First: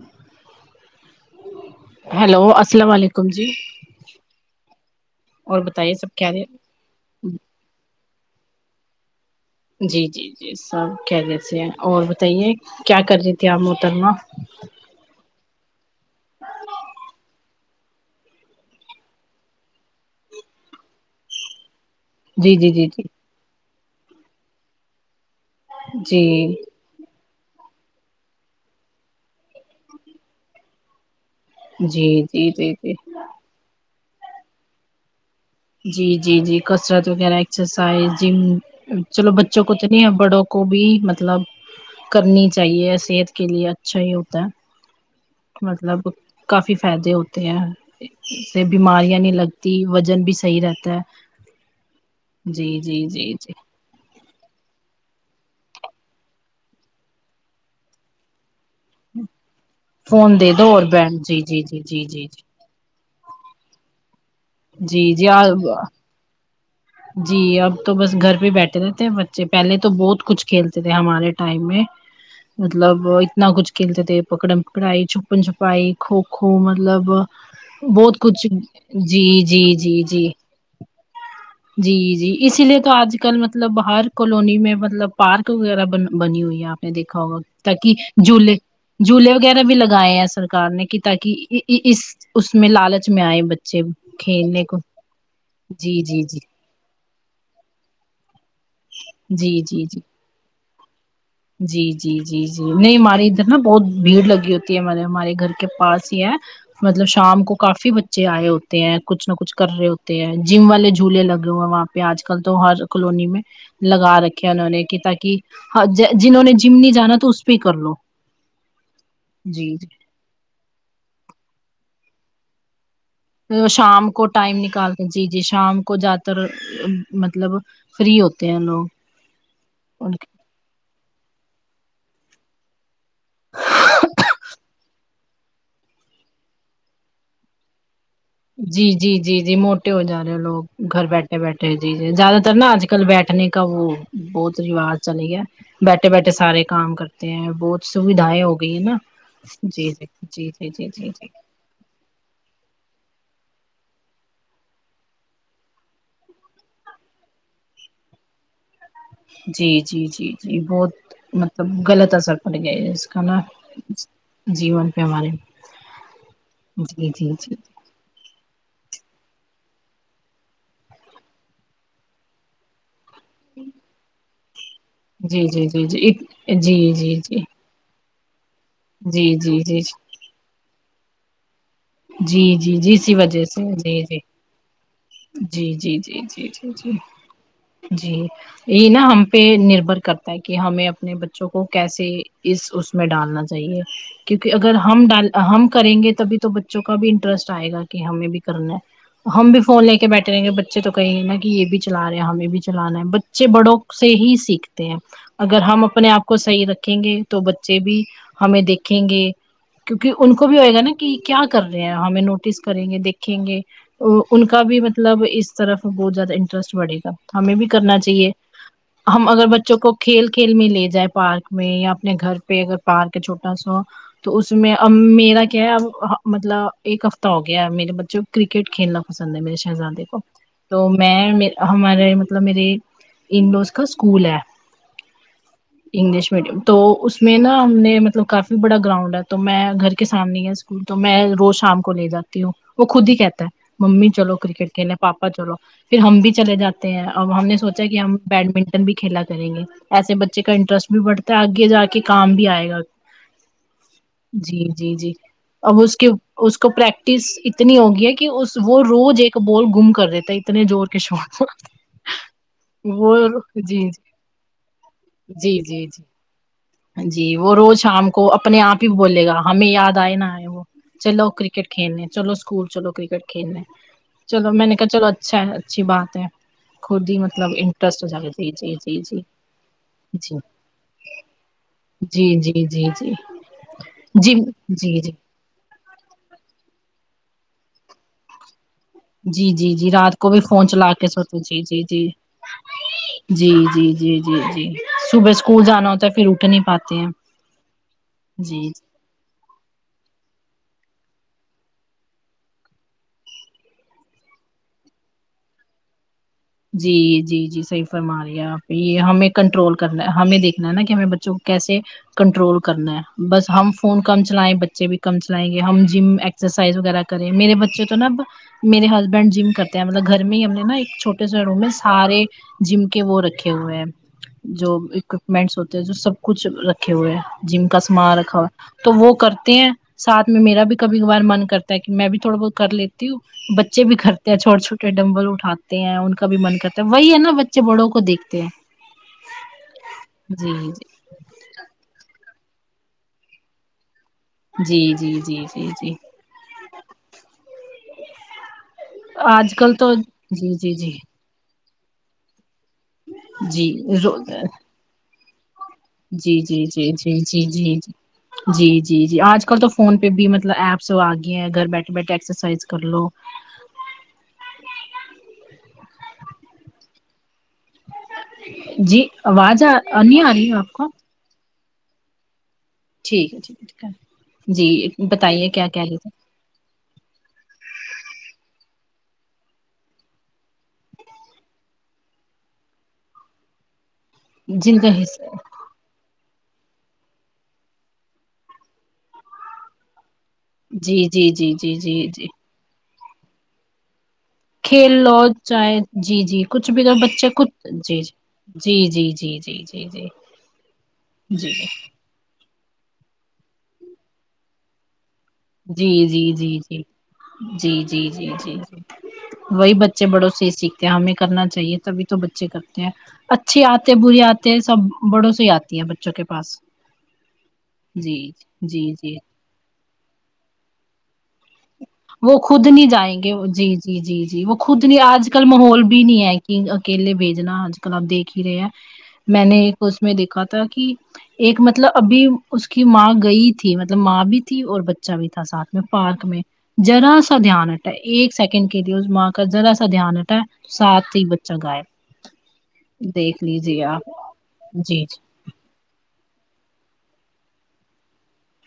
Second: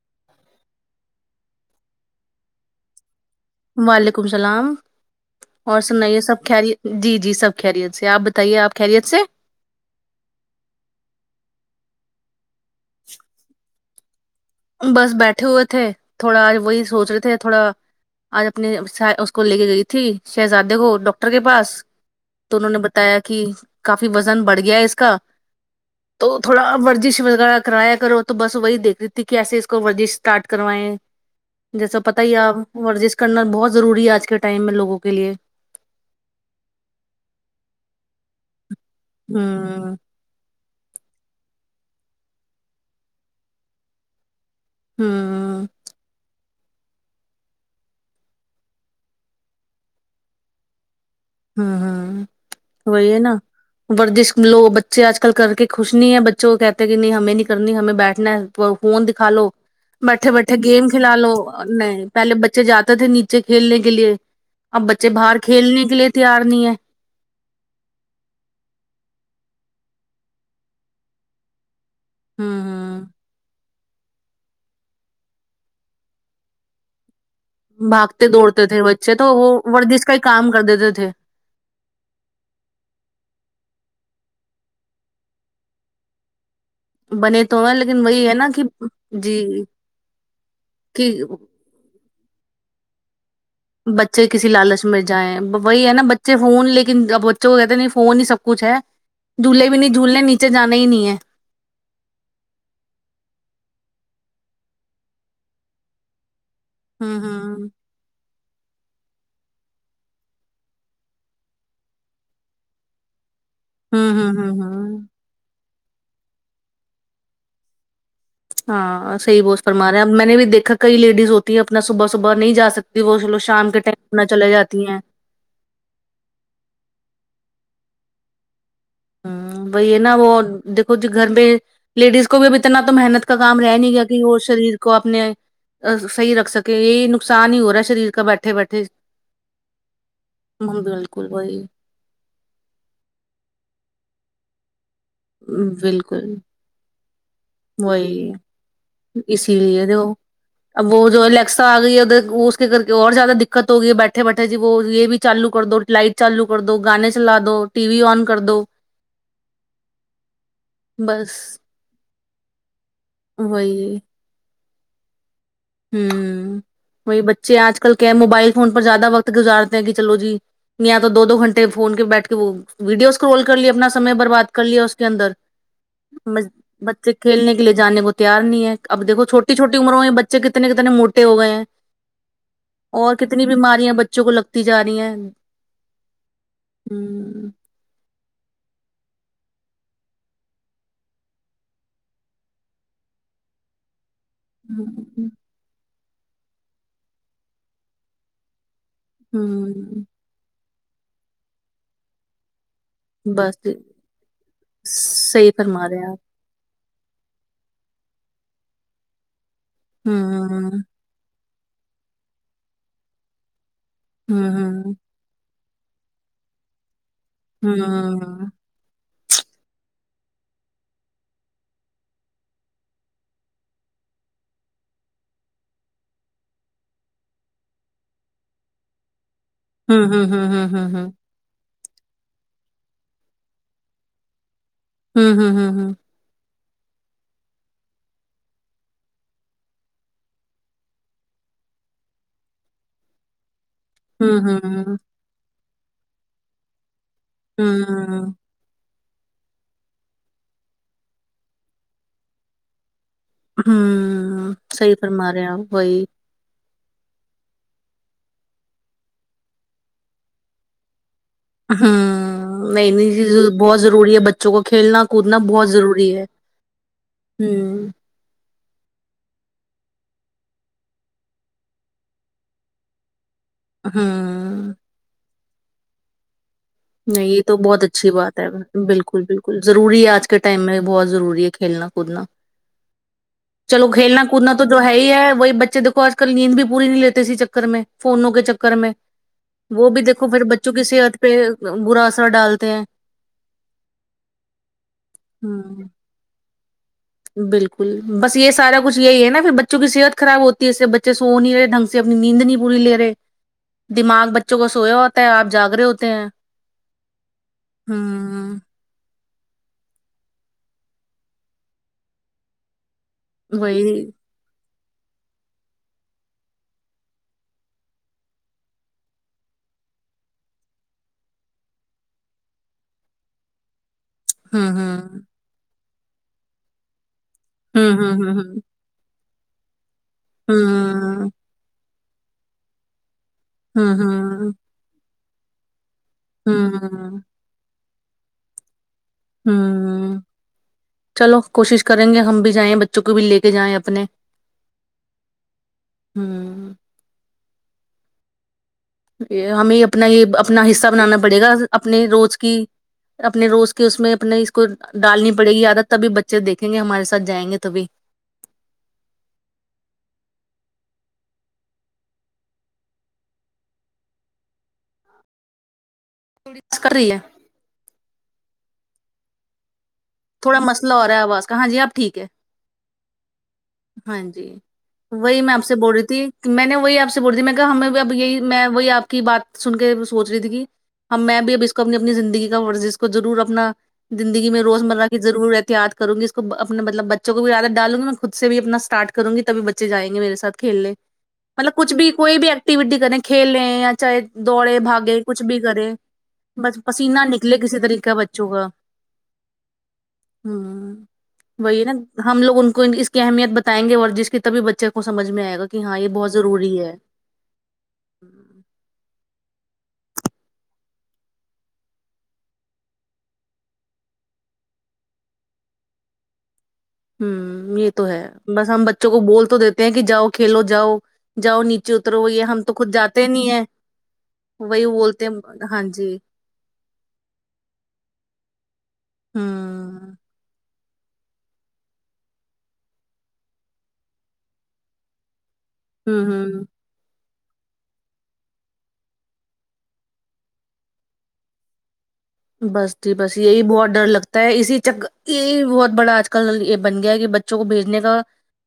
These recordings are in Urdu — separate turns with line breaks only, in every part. [inaudible]
ہیلو السلام علیکم جی
وعلیکم السلام اور سنائیے سب خیریت جی جی سب خیریت سے آپ بتائیے آپ خیریت سے
جی جی جی سب خیریت سے ہیں اور بتائیے کیا کر رہی تھی آپ محترمہ
بس بیٹھے ہوئے تھے تھوڑا آج وہی سوچ رہے تھے تھوڑا اج اپنے اس کو لے کے گئی تھی شہزادے کو ڈاکٹر کے پاس
جی
تو انہوں
جی
نے
جی جی
بتایا کہ کافی وزن بڑھ گیا اس کا تو تھوڑا ورزش وغیرہ کرایا کرو تو بس وہی دیکھ کیس اس کو ورزش اسٹارٹ کروائے جیسا پتہ
جی
ہی
جی جی
اپ
جی جی
ورزش کرنا بہت ضروری ہے اج کے ٹائم میں لوگوں کے لیے
جی جی جی کسرت وغیرہ ایکسرسائز جم چلو بچوں کو تو
ہوں
نہیں ہے بڑوں کو بھی مطلب کرنی چاہیے صحت کے لیے اچھا ہی ہوتا ہے
ہاں
مطلب کافی فائدے ہوتے ہیں سے بیماریاں نہیں لگتی وزن بھی صحیح رہتا
ہوں ہوں
ہے جی جی
وہی ہے
جی
نا
جی
ورزش لوگ بچے اج کل کر کے خوش نہیں ہے بچوں کو کہتے کہ نہیں ہمیں نہیں کرنی ہمیں بیٹھنا ہے فون دکھا لو بیٹھے
فون دے
بیٹھے
دو اور
گیم
بین
کھلا لو
جی جی جی جی
نہیں
جی
پہلے بچے جاتے تھے نیچے کھیلنے کے لیے اب
جی
بچے
جی
باہر کھیلنے کے لیے تیار نہیں ہے
جی اب تو بس گھر پہ بیٹھے رہتے ہے بچے پہلے تو بہت کچھ کھیلتے تھے ہمارے ٹائم میں
ہوں
مطلب اتنا کچھ کھیلتے تھے پکڑن پکڑائی چھپن چھپائی کوکھو مطلب بہت
بھاگتے
کچھ
دوڑتے تھے بچے
جی
تو وہ
جی جی
ورزش کا ہی
جی
کام کر دیتے تھے
جی جی اسی لیے تو اج کل مطلب ہر کالونی میں مطلب پارک وغیرہ بن بنی ہوئی ہے اب میں دیکا ہوگا
بنے تو ہیں
تاکہ
لیکن وہی ہے نا
جولے
کہ
جوولے
جی
وغیرہ بھی لگائے ہیں سرار نے کہ تاک اس اس اوس میں لالچ میں ائے بچے
بچے کسی
کھیلنے کو
لالچ میں جائیں وہی ہے
جی
نا
جی
بچے
جی
فون لے کے لیکن اب بچے کہتے ہے فون ہی سب کچ ہے
جی
جھولے بھی
جی
نہیں
جی
جھولنے نیچے جانا ہی نہیں ہے
جی جی جی جی نہیں ہماری ادھر نا بہت بھیڑ لگی ہوتی ہے ہمارے ہمارے گھر کے پاس ہی ہے مطلب
ہوں
شام کو
ہوں
کافی بچے آئے ہوتے ہیں کچھ نہ کچھ کر رہے ہوتے ہیں جم والے جھولے لگے ہوئے ہیں وہاں پہ اج کل تو ہر کالونی میں
ہوں
لگا
ہوں
رکھے
ہوں
انہوں نے کہ
ہوں
تاکہ ہا جنہوں نے جم نہیں جانا تو اس پہ ہی کر لو
ہاں صحیح بوس
جی
فرما رہے ہیں اپ میں نے بھی دیکھا کئی لیڈیز ہوتی ہیں اپنا صبح صبح نہیںا سکتی وہو
شام کو ٹائم نکالتے جی جی شام کو جات تر مطلب فری ہوتے ہیں لوگ
ہا بئی ہے نہ
ان کے
وہ دیکو جی گھر میں لیڈیز کو بھی اب اتنا تو محنت کا کام رہ نہیں گیا کہ وہ شریر کو اپنے صحیح رکھ سکیں یہی نقصان ہی ہو رہا ہے شریر کا بیٹ
جی جی جی جی موٹے ہو جا رہے ہو لوگ
ہم
گھر
بالکل
بیٹھے
وہی
بیٹھے جی جی زیادہ تر نا اج کل بیٹھنے کا وہ بہت رواج چلی گیا بیٹھے بیٹھے
بالکل
سارے کام کرتے ہیں بہت
وہی
سویدھائیں ہو گئی ہے نا
اسی لیے
جی جی
دیکھو
جی جی
اب
جی
وہ
جی
جو
جی
الیکسا ا گئی ہے ادھر اس کے کر کے اور زیادہ دقت ہوئی ہے بیٹھے بیٹھے جی وہ یہ بھی چالو کر دو لائٹ چالو کر دو گانے چلا دو ٹی وی ان کر دو
جی جی جی جی بہت
بس
مطلب غلط اثر پڑ گیا کنا
وہی
جی ون پہ ہمارے
ہم
جی
وہی
جی جی
بچے اج کل کیا موبائل فون پر زیادہ وقت گزارتے ہیں کہ چلو جی یا تو دو گھنٹے فون کے بیٹھ کے وہ ویڈیو سکرول کر لیا اپنا سمے بر بات کر لیا اس کے اندر
جی جی جی جی ایک جی
بچے
جی جی
کھیلنے کے کے لیے جان کو تیار نہیں ہے اب دھو
جی جی
چھوٹی چھوٹی
جی
عمروں میں بچے کتنے کتنے موٹے ہو گئے ہیں
جی جی جی اسی
اور
وجہ
کتنے
سے
بیماریاں
جی جی
بچوں کو لگتی جا رہی ہیں
جی جی جی جی جی جی
ہم
جی یہ نا ہم پہ نربھر کرتا ہے کہ ہمیں اپنے بچوں کو کیسے اس اوس میں ڈالنا چاہیے کیوںکہ اگر ہم
ہ
ڈال ہم کریں گے تبھی تو بچوں کا بھی انٹرسٹ آئے گا کہ ہمیں بھی کرنا ہے ہم بھی فون لے
ہوں
کے بیٹھے رہے گ بچے تو کہیں ہیں نا کہ یہ بھی چلا رہے ہیں ہمیں بھی چلانا ہے بچے
بس
بڑوں سے ہی سیکھتے ہیں
صحیح
اگر ہم
فرما رہے ہیں
اپنے آپ کو صحیح رکھیں گے تو بچے بھی ہمیں دیکھیں گے کیونکہ ان کو بھی ہوئے گا
ہوں
نا کی کیا کر رہے ہیں ہمیں نوٹس کریں گے دیکھیں گے ان کا بھی
ہوں
مط لب اس طرف بہت زیادہ انٹرسٹ بڑھے گا ہمیں بھی کرنا چاہیے ہم اگر بچوں کو کھیل کھیل میں لے جاے پارک میں یا اپنے گھر پہ اگر پارک ہے چھوٹا سا تو اس میں ام میرا کیا ہے اب مطلب ایک ہفتہ ہو گیا ہے میرے بچوں کو کرکٹ کھیلنا پسند ہے میرے شہزادے کو تو میں
ہوں
ہمارے مطلب میرے انڈوز کا اسکول ہے
ہمم ہمم ہمم ہمم
انگلش میڈیم تو اس میں نا ہم نے مطلب کافی بڑا گراؤنڈ ہے تو میں گھر کے سامنے ھی ہے اسکول تو میں روز شام کو لے جاتی ہوں وہ خود ہی کہتا ہے ممی چلو کرکٹ کھیلے پا پا چلو پھر ہم بھی چلے جاتے ہیں اور ہم نے سوچا کہ ہم بیڈمنٹن بھی کھیلا کریں گے ایسے بچے کا انٹرسٹ بھی بڑھتا ہے آگے جا کے کام بھی آئے گا
ہوں
جی جی
صحیح
جی
فرما رہے ہیں آپ
اب اس
وہی
کے اس کو پریکٹس اتنی ہوگی ہے کہ وہ روز ایک بال گم کر رہتا ہے اتنے زور کے شارٹ کو
ہاں نئی نئی چیزوں بہت
جی
ضروری ہے بچوں کو کھیلنا
جی
کودنا
جی
بہت
جی جی
ضروری ہے
جی وہ روز
ہوں
شام کو اپنے آپ ہی بولے گا ہمیں یاد آئے نہا آئے وہ چلو کرکٹ کھیلنے چلو اسکول چلو کرکٹ کھیلنے چلو میں
ہوں
نے کہا چلو اچھا ہے اچھی بات ہے خود ہی
نہیں یہ
مطلب
تو بہت
انٹرسٹ ہو
اچھی
جا کے
بات ہے
جی جی
بالکل بالکل ضروری ہے آج کے ٹائم میں بہت ضروری ہے کھیلنا کودنا
جی جی جی جی جی
چلو کھیلنا
جی جی
کودنا تو جو ہے
جی جی
ہی
جی
ہے وہی بچے دیکھو کل نیند بھی پوری نہیں لیتے اسی چکر میں فونوں کے چکر میں
جی جی
وہ
جی
بھی
رات
دیکھو
کو
پھر
فون
بچوں کی
چلا کے
صحت پہ
سوتے جی جی جی
برا اثر ڈال
جی جی جی جی جی صبح اسکول
ہ
جانا ہوتا ہے پھر اٹھ نہیں پاتے ہیں
بالکل بس یہ
جی
سارا کچھ یہی ہے نا پھر بچوں کی صحت خراب ہوتی ہے اس سے بچے سو نہیں رہے ڈھنگ سے اپنی نیند نہیں پوری لےرے دماغ بچوں کا سویا ہوتا ہے آپ جاگرے ہوتے ہیں
جی جی جی صحیح فرما رہی ہے
ہوں
آپ یہ ہمیں کنٹرول کرنا ہمیں دیکھنا ہے نا کہ ہمیں بچوں کو کیسے کنٹرول کرنا ہے بس ہم فون
وہی
کم سے چلائیں بچے بھی کم چلائیں گے ہم جم ایکسرسائز وغیرہ کریں میرے بچے تو نا میرے ہسبینڈ جم کرتے ہیں مطلب گھر میں ہی ہم نے نا ایک چھوٹ ا سا روم ہے سارے جم کے وہ رکھے ہوئے ہیں
ہوں
جو
ہوں
اکوپمنٹس ہوتے ہیں جو سب کچھ رکھے ہوئے ہیں جم کا
ہوں
سامان رکھا
ہوں
ہوا تو وہ کرتے ہیں ساتھ میں
ہوں
میرا بھی کبھی کبھار
ہوں
من کرتا ہے کہ میں بھی تھوڑا بہت کر لی بچے بھی کرتے ہیں
ہوں
چھوٹے چھوٹ ڈمبل اٹھاتے ہیں ان کا بھی من
ہوں
کرتا ہے وہی ہے
ہوں
نا ب بچے بڑوں کو دیکھتے ہیں
ہوں
جی
چلو کوشش کریں گے ہم بھی جائیں بچوں کو بھی لے کے جائیں اپنے
جی جی جی جی جی
ہوں یہ
آج کل
ہمیں
تو
اپنا یہ
جی
اپنا
جی
حصہ
جی
بنانا پڑے گا اپنے روز کی اپنے
جی
روز کے اس میں
رو
اپنے اس کو ڈالنی پڑے گی عادت تبھی بچے
جی جی
دیکھیں گے
جی جی
ہمارے ساتھ
جی
جائیں گے
جی
تبھی
جی جی جی آج کل تو فون پہ بھی مطلب ایپس آ گی ہیں گھر بیٹھے بیٹھے ایکسرسائز کر لو
تھوڑی [unintelligible] کر رہی ہے
جی آواز نہیں آ رہی ہے آپ کو
کہاں جی اب ٹھیک ہے
ٹھیک ہے ٹھیک ٹھیک
ہاں جی
ہے
وہی
بتائیے
میں آپ
کیا
سے
کہہ
بول رہی تھی میں نے وہی آپ سے بول رہی تھی میں کہا ہمیں اب یہی میں وہی آپ کی بات سن کے سوچ رہی تھی کی ہم میں بھی اب اس کو اپنی اپنی زندگی کا ورزش کو ضرور اپنا زندگی میں
جن کا
روزمرہ کی
حصہ
ضرورت تیاد کروں گی اس کو اپنےمطلب بچوں کو بھی عادت ڈالوں گی نا خود سے بھی اپنا اسٹارٹ کروں گی تبھی بچے جائیں گے میرے ساتھ کھیلنے
جی جی جی جی
مطلب کچھ
جی
بھی
جی
کوئی بھی ایکٹیوٹی کریں کھیلیں یا چاہے دوڑے
کھیل لو
بھاگے کچھ بھی
چاہے
کرے
جی جی کچھ
بس
بھی تو
پسینہ
بچے
نکلے
کچھ
کسی
جی
طریق کا بچ
جی جی جی جی جی جی
ہاں
جی
وہی نا ہم لوگ ان کو اس کی اہمیت بتائیں گے ورزش کی تبھی بچوں کو سمجھ میں آئے گا کہ
جی
ہاں
جی
یے بہت
جی جی
ضروری ہے
جی جی جی جی
ہوں
جی وہی بچے بڑوں سے ہی سیکھتے ہیں ہمیں کرنا چاہیے تبھی تو بچے کرتے ہیں اچھی آتے بری آتے سب بڑوں سے ہی آتی ہے بچوں کے پاس
ہمم یے تو
جی
ہے بس ہم
جی
بچوں
جی
کو بول تو دیتے ہیں کی جاؤ کھیلو جاؤ جاؤ نیچے اترو
وہ
یہ ہم
خود
تو
نہیں جائیں
جاتے
گے
نہیں ہیں
جی جی جی جی وہ خود
وہی
نہیں
بولتے
آج کل
ہیں ہاں
ماحول بھی
جی
نہیں ہے اکیلے بھیجنا آج کل آپ دیکھ ہی رہے ہیں میں نے ایک اس میں
ہوں
دیکھا تھا کی ایک مطلب ابھی اس کی ماں گئی تھی مطلب ماں بھی تھی اور بچہ بھی تھا ساتھ میں پارک
ہوں
میں
ہوں
ذرا سا دھیان ہٹا ہے ایک سیکنڈ کے لیے اس ماں کا ذرا سا دھیان ہٹا ساتھ ہی بچہ گیاب
بس جی بس یہی بہت ڈر لگتا ہے اسی
جی جی
چکر یہی بہت بڑا آج کل یے بن گیا ہے کی بچوں کو بھیجنے کا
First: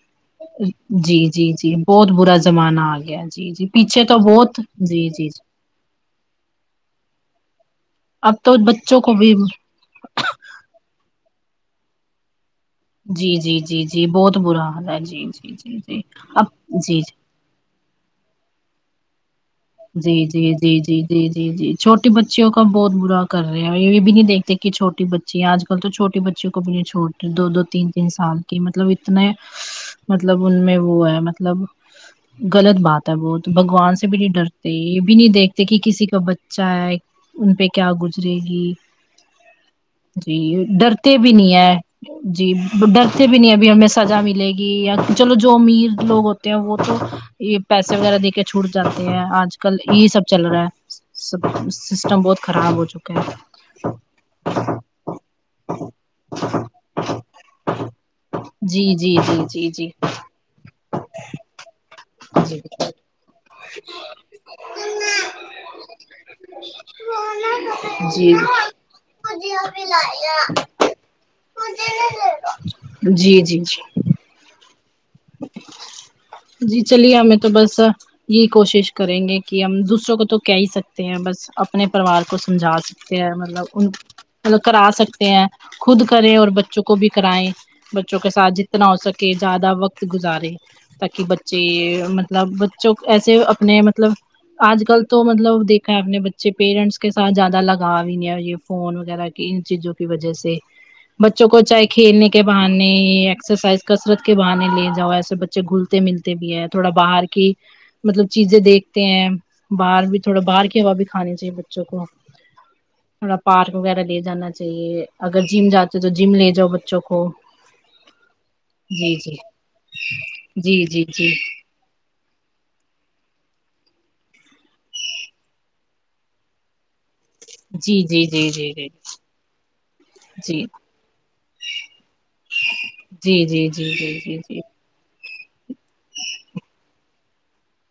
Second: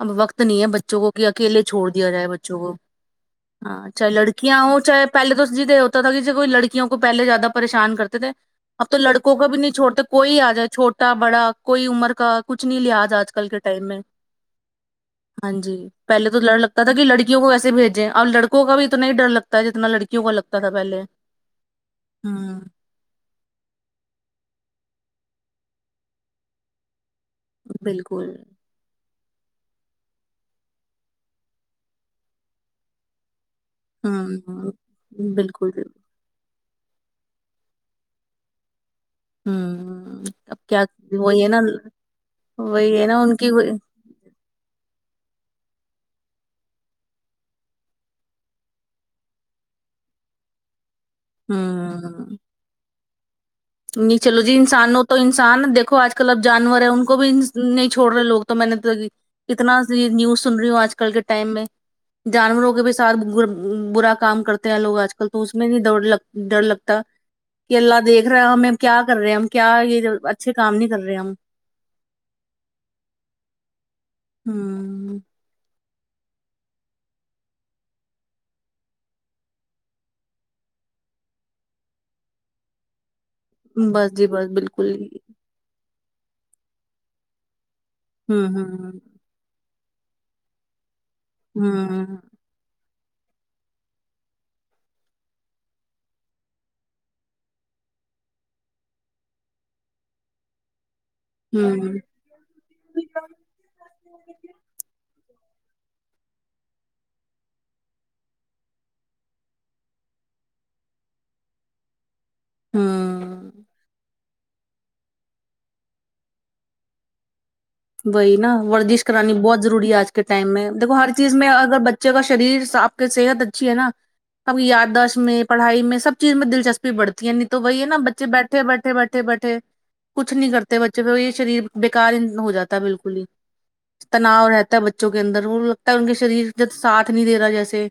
اب وقت نہیں ہے بچوں کو
جی
کی
جی
اکیلے
جی
چھوڑ دیا
بہت
جائے
برا
بچوں کو
زمانہ آ گیا جی جی
ہاں
پیچھے
چاہے
تو بہت
لڑکیاں ہوں چاہے
جی
پہلے تو جی یے ہوتا تھا کی جے کوئی لڑکیوں کو پہلے زیادہ پریشان کرتے تھے اب تو لڑکوں کو بھی نہیں چھوڑتے کوئی آ جائے چھوٹا بڑا کوئی عمر کا کچھ نہیں لہذ آج
جی
کل کے
جی جی
ٹائم میں
جی بہت برا حال ہے جی
ہاں جی پہلے تو
اب
ڈر لگتا تھا
جی
کی لڑ کیوں کو کیسے بھیجے اب لڑکوں کا بھی اتنا ہی ڈر لگ
جی جی جی جی جی جی جی چھوٹے بچیوں
ہوں
کا بہت برا کر رہے ہیں اور یے بھی نہیں دیکھتے کی چھوٹی بچی ہے آج کل تو چوٹی بچیوں کو بھی نہیں چھوڑ دو دو تین تین
بالکل
سال کہ مطلب اتنے مطلب ان میں وہ ہے مطلب غلط بات ہے بہت بگوان سے بھی نہیں ڈرتے
ہوں
یے بھی نہیں دیکھتے
بالکل
کی کسی کسیکا بچہ ہے ان پے کیا گزرے گی
ہوں
جی
اب کیا
ڈرتے بھی
وہی
نہیں
نا
ہے جی
وہی ہے نا
ڈرتے
ان
بھی
کی
نہیں ابھی
وہی-
ہمیں سزا ملے گی یا چلو جو امیر لوگ ہوتے ہیں وہ تو یے پیسے وغیرہ دے کے چھوٹ جاتے ہیں آج کل یہی سب چل رہا ہے سب سسٹم
ہوں
بہت خراب ہو چکا ہے
نہیں چلو جی انسانوں تو انسان دیکھو آج کل اب جانور ہیں ان کو بھی نہیں چھوڑ رہے لوگ تو میں نے تو جی
جی جی
اتنا
جی
سی نیوز سن رہی ہوں آج کل کے ٹائم میں
جی
جانوروں کے بھی ساتھ برا کام کرتے ہیں لوگ آج کل تو اس میں نہیں ڈرلگ ڈر لگتا کہ اللہ دیکھ
جی
کھرا ہمیں کیا کر رہے ہم کیا یے اچھے کام نہیں کر رہے ہم
جی جی جی
ہمم
جی چلیے ہمیں تو بس یہی کوشش کریں گے کہ ہم دوسروں کو تو کہہ ہی سکتے ہیں بس اپنے پریوار کو سمجھا سکتے ہیں مطلب
بس جی بس
مطلب کرا
بالکل
سکتے ہیں خود کریں اور بچوں کو بھی کرائیں بچوں کے
ہوں
ساتھ جتنا ہو
ہوں
سکے کہ زیادہ وقت گزارے تاکہ بچے یہ
ہوں
مطلب جو ایسے اپنے مطلب آج کل تو مطلب دیکھا ہے اپنے بچے پیرنٹس کے ساتھ زیادہ لگاؤ ہی نہیں ہے یہ فون وغیرہ کی ان چیزوں کی وجہ سے بچوں کو
ہوں
چاہے
ہوں
کھیلنے کے بہانے ایکسرسائز کثرت کے بہانے لے جاؤ ایسے بچے گھلتے ملتے بھی ہے تھوڑا باہر کی مطلب چیزیں دیکھتے ہیں باہر بھی تھوڑا باہر کی ہوا بھی کھانی چاہیے بچوں کو تھوڑا
ہوں
پارک وغیرہ لے جانا چاہیے اگر جم جاتے تو جم لے جاؤ بچوں کو
وہی نا وردش
جی
کرانی
جی
بہت ضروری ہے اج کے ٹائم میں
جی
دیکھو
جی
ہر
جی
چیز میں اگر بچ بچے کا شریر ساتھ میں صحت اچھی ہے نا ہمیں یاداشت میں پڑھائی میں سب چیز میں دلچسپی بڑھتی یعنی تو وہی ہے نا
جی جی
بچے
جی
بیٹھے
جی
بیٹھے بیٹھے بیٹھے کچھ نہیں
جی
کرتے بچے یہ شریر بیکار ہو جاتا ہے بالکل ہی
جی جی جی جی جی جی
تناؤ رہتا ہے بچ بچوں کے اندر وہ لگتا ہے ان کے شریر جب ساتھ نہیں دے رہا جیسے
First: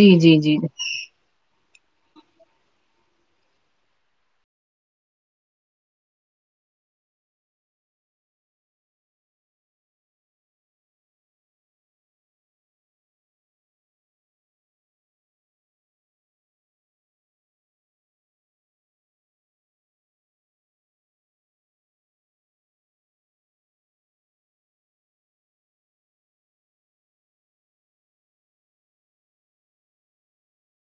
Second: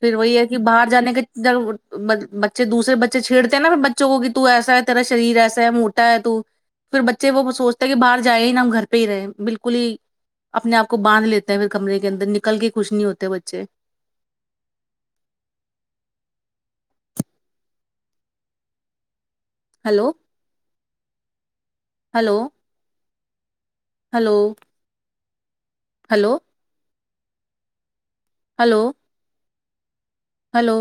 پھر وہی
جی
ہے
جی
کہ باہر جانے کے جب بچے دوسرے بچے چھیڑتے ہیں نا پھر بچوں کو کہ تو ایسا ہے تیرا شریر ایسا ہے موٹا ہے تو پھر بچے وہ سوچتا کہ باہر جائے نا ہم گھر پی رہے ہے بالکل ہی اپنے آپ کو باندھ لیتے ہے پھر کمرے کے اندر نکل کے خوش نہیں ہوتے بچے hello hello hello hello hello hello